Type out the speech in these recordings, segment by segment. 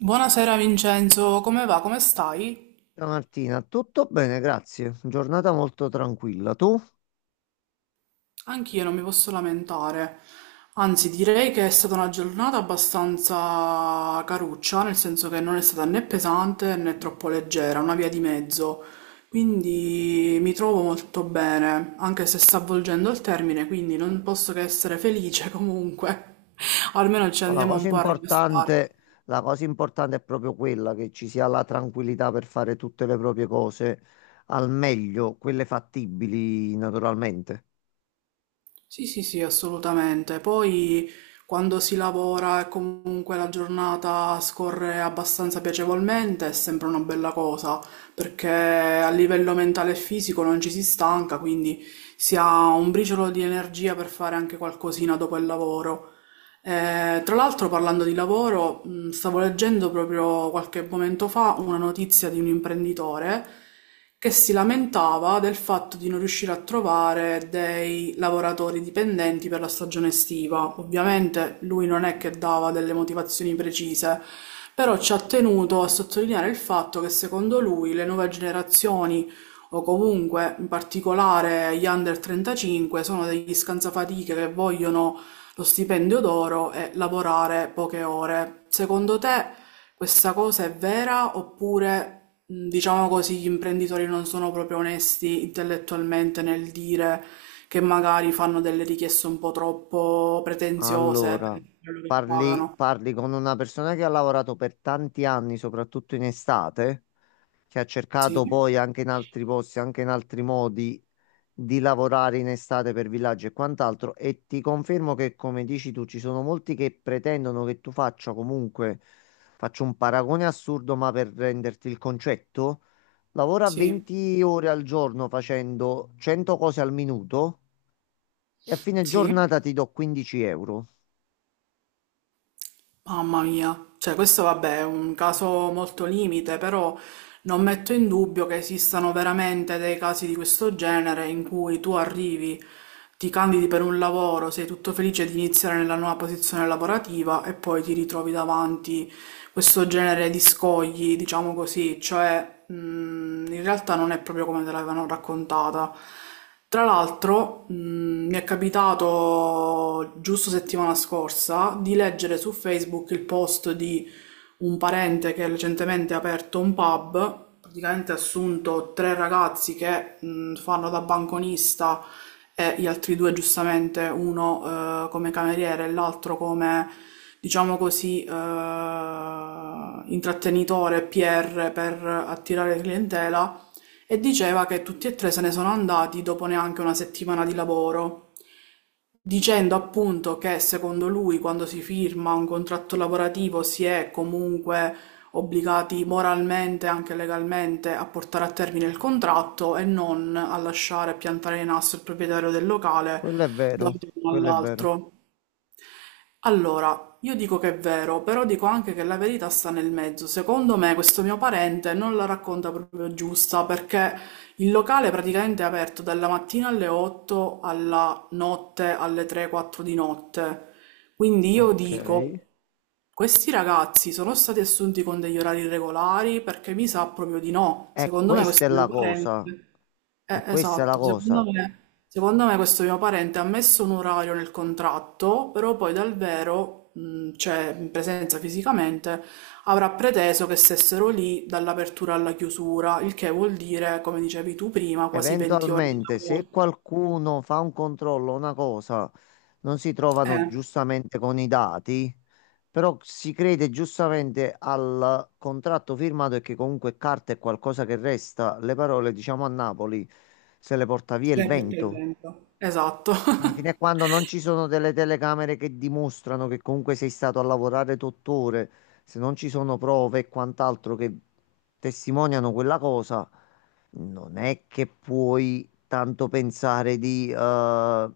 Buonasera Vincenzo, come va? Come stai? Ciao Martina, tutto bene, grazie. Giornata molto tranquilla. Tu? Anch'io non mi posso lamentare, anzi direi che è stata una giornata abbastanza caruccia, nel senso che non è stata né pesante né troppo leggera, una via di mezzo, quindi mi trovo molto bene, anche se sta avvolgendo il termine, quindi non posso che essere felice comunque, almeno ci Ma la andiamo un cosa po' a rilassare. importante, la cosa importante è proprio quella che ci sia la tranquillità per fare tutte le proprie cose al meglio, quelle fattibili naturalmente. Sì, sì, sì, assolutamente. Poi quando si lavora e comunque la giornata scorre abbastanza piacevolmente, è sempre una bella cosa, perché a livello mentale e fisico non ci si stanca, quindi si ha un briciolo di energia per fare anche qualcosina dopo il lavoro. Tra l'altro, parlando di lavoro, stavo leggendo proprio qualche momento fa una notizia di un imprenditore che si lamentava del fatto di non riuscire a trovare dei lavoratori dipendenti per la stagione estiva. Ovviamente lui non è che dava delle motivazioni precise, però ci ha tenuto a sottolineare il fatto che secondo lui le nuove generazioni o comunque in particolare gli under 35 sono degli scansafatiche che vogliono lo stipendio d'oro e lavorare poche ore. Secondo te questa cosa è vera oppure, diciamo così, gli imprenditori non sono proprio onesti intellettualmente nel dire che magari fanno delle richieste un po' troppo pretenziose Allora, per quello che parli, pagano? parli con una persona che ha lavorato per tanti anni, soprattutto in estate, che ha Sì, cercato poi anche in altri posti, anche in altri modi di lavorare in estate per villaggi e quant'altro. E ti confermo che, come dici tu, ci sono molti che pretendono che tu faccia comunque, faccio un paragone assurdo, ma per renderti il concetto, lavora sì, 20 ore al giorno facendo 100 cose al minuto e a fine sì. giornata ti do 15 euro. Mamma mia, cioè questo vabbè è un caso molto limite, però non metto in dubbio che esistano veramente dei casi di questo genere in cui tu arrivi, ti candidi per un lavoro, sei tutto felice di iniziare nella nuova posizione lavorativa e poi ti ritrovi davanti questo genere di scogli, diciamo così, cioè in realtà non è proprio come te l'avevano raccontata. Tra l'altro, mi è capitato giusto settimana scorsa di leggere su Facebook il post di un parente che recentemente ha aperto un pub, praticamente ha assunto tre ragazzi che fanno da banconista e gli altri due giustamente, uno come cameriere e l'altro come, diciamo così, intrattenitore, PR per attirare clientela, e diceva che tutti e tre se ne sono andati dopo neanche una settimana di lavoro, dicendo appunto che secondo lui quando si firma un contratto lavorativo si è comunque obbligati moralmente e anche legalmente a portare a termine il contratto e non a lasciare piantare in asso il proprietario del locale Quello è da un vero, giorno quello è vero. all'altro. Allora, io dico che è vero, però dico anche che la verità sta nel mezzo. Secondo me questo mio parente non la racconta proprio giusta, perché il locale praticamente è aperto dalla mattina alle 8 alla notte alle 3-4 di notte. Quindi io Ok. dico, questi ragazzi sono stati assunti con degli orari regolari? Perché mi sa proprio di no. E Secondo me questa questo è mio la cosa. parente... E questa è la esatto, secondo cosa. me... Secondo me questo mio parente ha messo un orario nel contratto, però poi dal vero, cioè in presenza fisicamente, avrà preteso che stessero lì dall'apertura alla chiusura, il che vuol dire, come dicevi tu prima, quasi 20 ore di Eventualmente, lavoro. se qualcuno fa un controllo, una cosa, non si trovano Eh, giustamente con i dati, però si crede giustamente al contratto firmato e che comunque carta è qualcosa che resta. Le parole, diciamo a Napoli, se le porta via il perché il vento. vento. Esatto. Quindi fino a quando non ci sono delle telecamere che dimostrano che comunque sei stato a lavorare 8 ore, se non ci sono prove e quant'altro che testimoniano quella cosa, non è che puoi tanto pensare di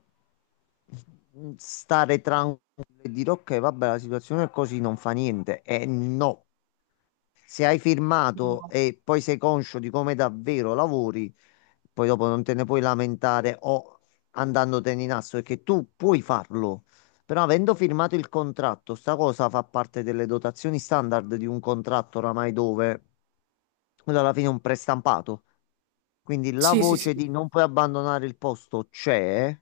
stare tranquillo e dire ok, vabbè, la situazione è così, non fa niente. E no, se hai firmato e poi sei conscio di come davvero lavori, poi dopo non te ne puoi lamentare o andandotene in asso, perché tu puoi farlo, però avendo firmato il contratto, sta cosa fa parte delle dotazioni standard di un contratto oramai dove quello alla fine è un prestampato. Quindi la Sì, sì, voce sì. di non puoi abbandonare il posto c'è.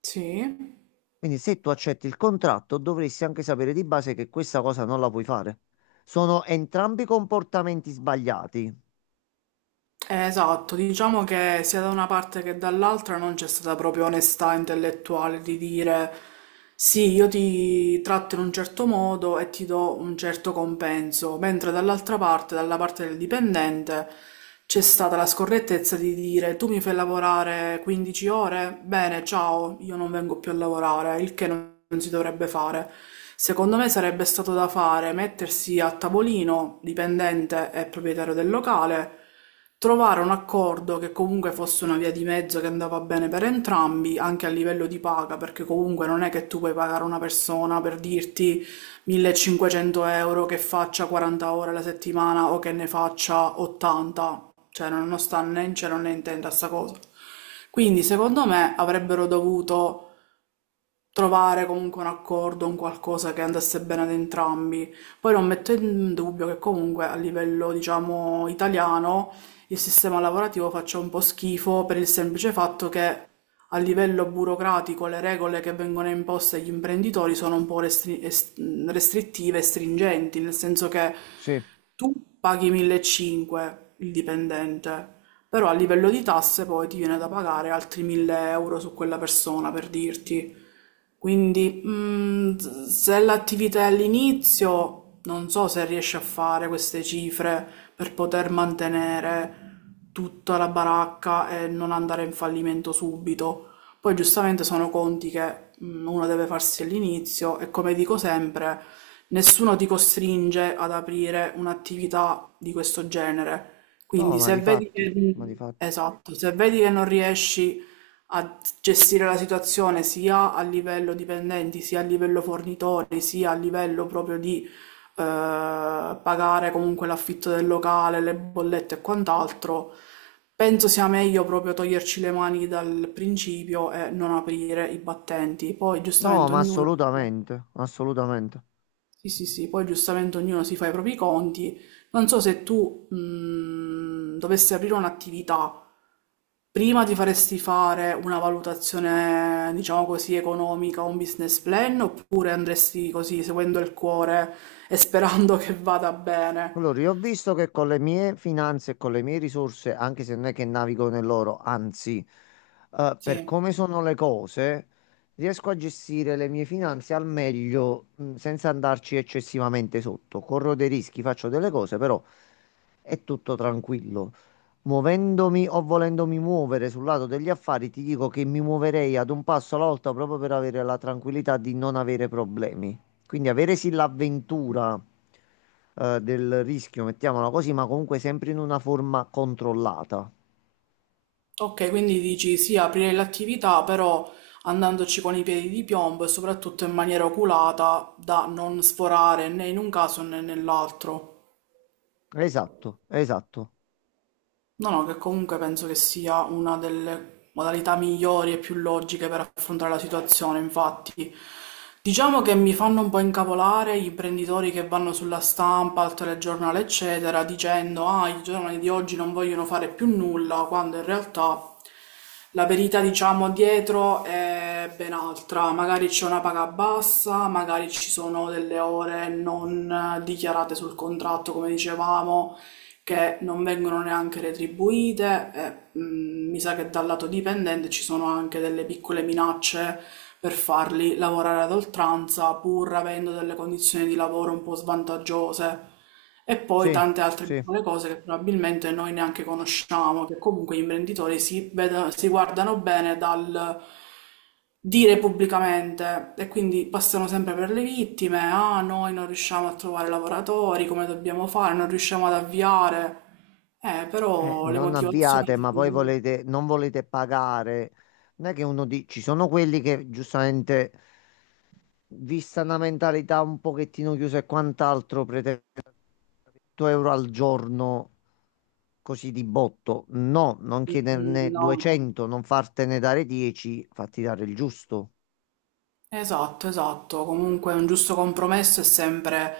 Sì. Quindi se tu accetti il contratto, dovresti anche sapere di base che questa cosa non la puoi fare. Sono entrambi comportamenti sbagliati. Esatto, diciamo che sia da una parte che dall'altra non c'è stata proprio onestà intellettuale di dire: sì, io ti tratto in un certo modo e ti do un certo compenso, mentre dall'altra parte, dalla parte del dipendente, c'è stata la scorrettezza di dire: tu mi fai lavorare 15 ore, bene, ciao, io non vengo più a lavorare. Il che non si dovrebbe fare. Secondo me sarebbe stato da fare mettersi a tavolino, dipendente e proprietario del locale, trovare un accordo che comunque fosse una via di mezzo che andava bene per entrambi, anche a livello di paga, perché comunque non è che tu puoi pagare una persona per dirti 1500 euro che faccia 40 ore alla settimana o che ne faccia 80, cioè non sta né in cielo né in tenda sta cosa. Quindi secondo me avrebbero dovuto trovare comunque un accordo, un qualcosa che andasse bene ad entrambi. Poi non metto in dubbio che comunque a livello, diciamo, italiano, il sistema lavorativo faccia un po' schifo, per il semplice fatto che a livello burocratico le regole che vengono imposte agli imprenditori sono un po' restrittive e stringenti, nel senso che Sì. tu paghi 1500 il dipendente, però a livello di tasse poi ti viene da pagare altri 1000 euro su quella persona, per dirti. Quindi, se l'attività è all'inizio, non so se riesce a fare queste cifre per poter mantenere tutta la baracca e non andare in fallimento subito. Poi, giustamente, sono conti che uno deve farsi all'inizio e, come dico sempre, nessuno ti costringe ad aprire un'attività di questo genere. No, Quindi, ma se di vedi fatti, che... ma di fatti. Esatto, se vedi che non riesci a gestire la situazione sia a livello dipendenti, sia a livello fornitori, sia a livello proprio di pagare comunque l'affitto del locale, le bollette e quant'altro, penso sia meglio proprio toglierci le mani dal principio e non aprire i battenti. Poi, No, giustamente, ma ognuno... assolutamente, assolutamente. Sì, sì, sì, poi giustamente ognuno si fa i propri conti. Non so se tu dovessi aprire un'attività, prima ti faresti fare una valutazione, diciamo così, economica, un business plan, oppure andresti così, seguendo il cuore e sperando che vada bene? Allora, io ho visto che con le mie finanze e con le mie risorse, anche se non è che navigo nell'oro, anzi, per Sì. come sono le cose, riesco a gestire le mie finanze al meglio, senza andarci eccessivamente sotto. Corro dei rischi, faccio delle cose, però è tutto tranquillo. Muovendomi o volendomi muovere sul lato degli affari, ti dico che mi muoverei ad un passo alla volta proprio per avere la tranquillità di non avere problemi. Quindi avere sì l'avventura del rischio, mettiamola così, ma comunque sempre in una forma controllata. Ok, quindi dici sì, aprire l'attività, però andandoci con i piedi di piombo e soprattutto in maniera oculata, da non sforare né in un caso né nell'altro. Esatto, esatto. No, no, che comunque penso che sia una delle modalità migliori e più logiche per affrontare la situazione. Infatti, diciamo che mi fanno un po' incavolare gli imprenditori che vanno sulla stampa, al telegiornale, eccetera, dicendo: "Ah, i giovani di oggi non vogliono fare più nulla", quando in realtà la verità, diciamo, dietro è ben altra. Magari c'è una paga bassa, magari ci sono delle ore non dichiarate sul contratto, come dicevamo, che non vengono neanche retribuite, e mi sa che dal lato dipendente ci sono anche delle piccole minacce per farli lavorare ad oltranza pur avendo delle condizioni di lavoro un po' svantaggiose, e poi Sì, tante altre sì. piccole cose che probabilmente noi neanche conosciamo, che comunque gli imprenditori si guardano bene dal dire pubblicamente, e quindi passano sempre per le vittime: "Ah, noi non riusciamo a trovare lavoratori, come dobbiamo fare, non riusciamo ad avviare". Però le Non avviate, motivazioni... ma poi volete, non volete pagare. Non è che uno di... Ci sono quelli che giustamente vista una mentalità un pochettino chiusa e quant'altro, pretendo 100 euro al giorno così di botto. No, non Mm, chiederne no. 200, non fartene dare 10, fatti dare il giusto. Esatto, esatto. Comunque un giusto compromesso è sempre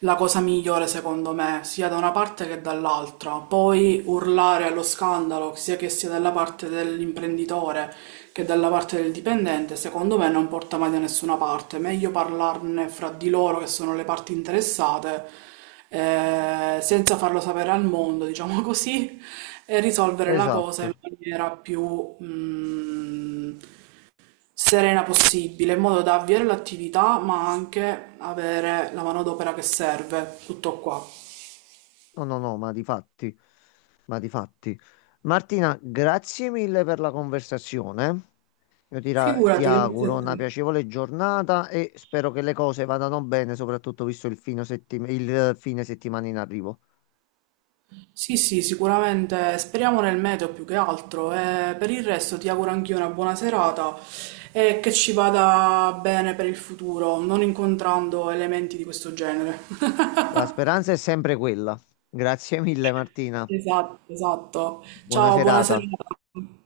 la cosa migliore, secondo me, sia da una parte che dall'altra. Poi urlare allo scandalo, sia che sia dalla parte dell'imprenditore che dalla parte del dipendente, secondo me non porta mai da nessuna parte. Meglio parlarne fra di loro, che sono le parti interessate, senza farlo sapere al mondo, diciamo così, e risolvere la cosa in Esatto. maniera più, serena possibile, in modo da avviare l'attività, ma anche avere la manodopera che serve. Tutto qua. No, no, no, ma di fatti, ma di fatti. Martina, grazie mille per la conversazione. Io ti Figurati, grazie auguro a una te. piacevole giornata e spero che le cose vadano bene, soprattutto visto il fine settimana in arrivo. Sì, sì, sicuramente speriamo nel meteo più che altro. E per il resto ti auguro anch'io una buona serata e che ci vada bene per il futuro, non incontrando elementi di questo genere. La speranza è sempre quella. Grazie mille, Martina. Esatto, esatto. Buona Ciao, buona serata. serata.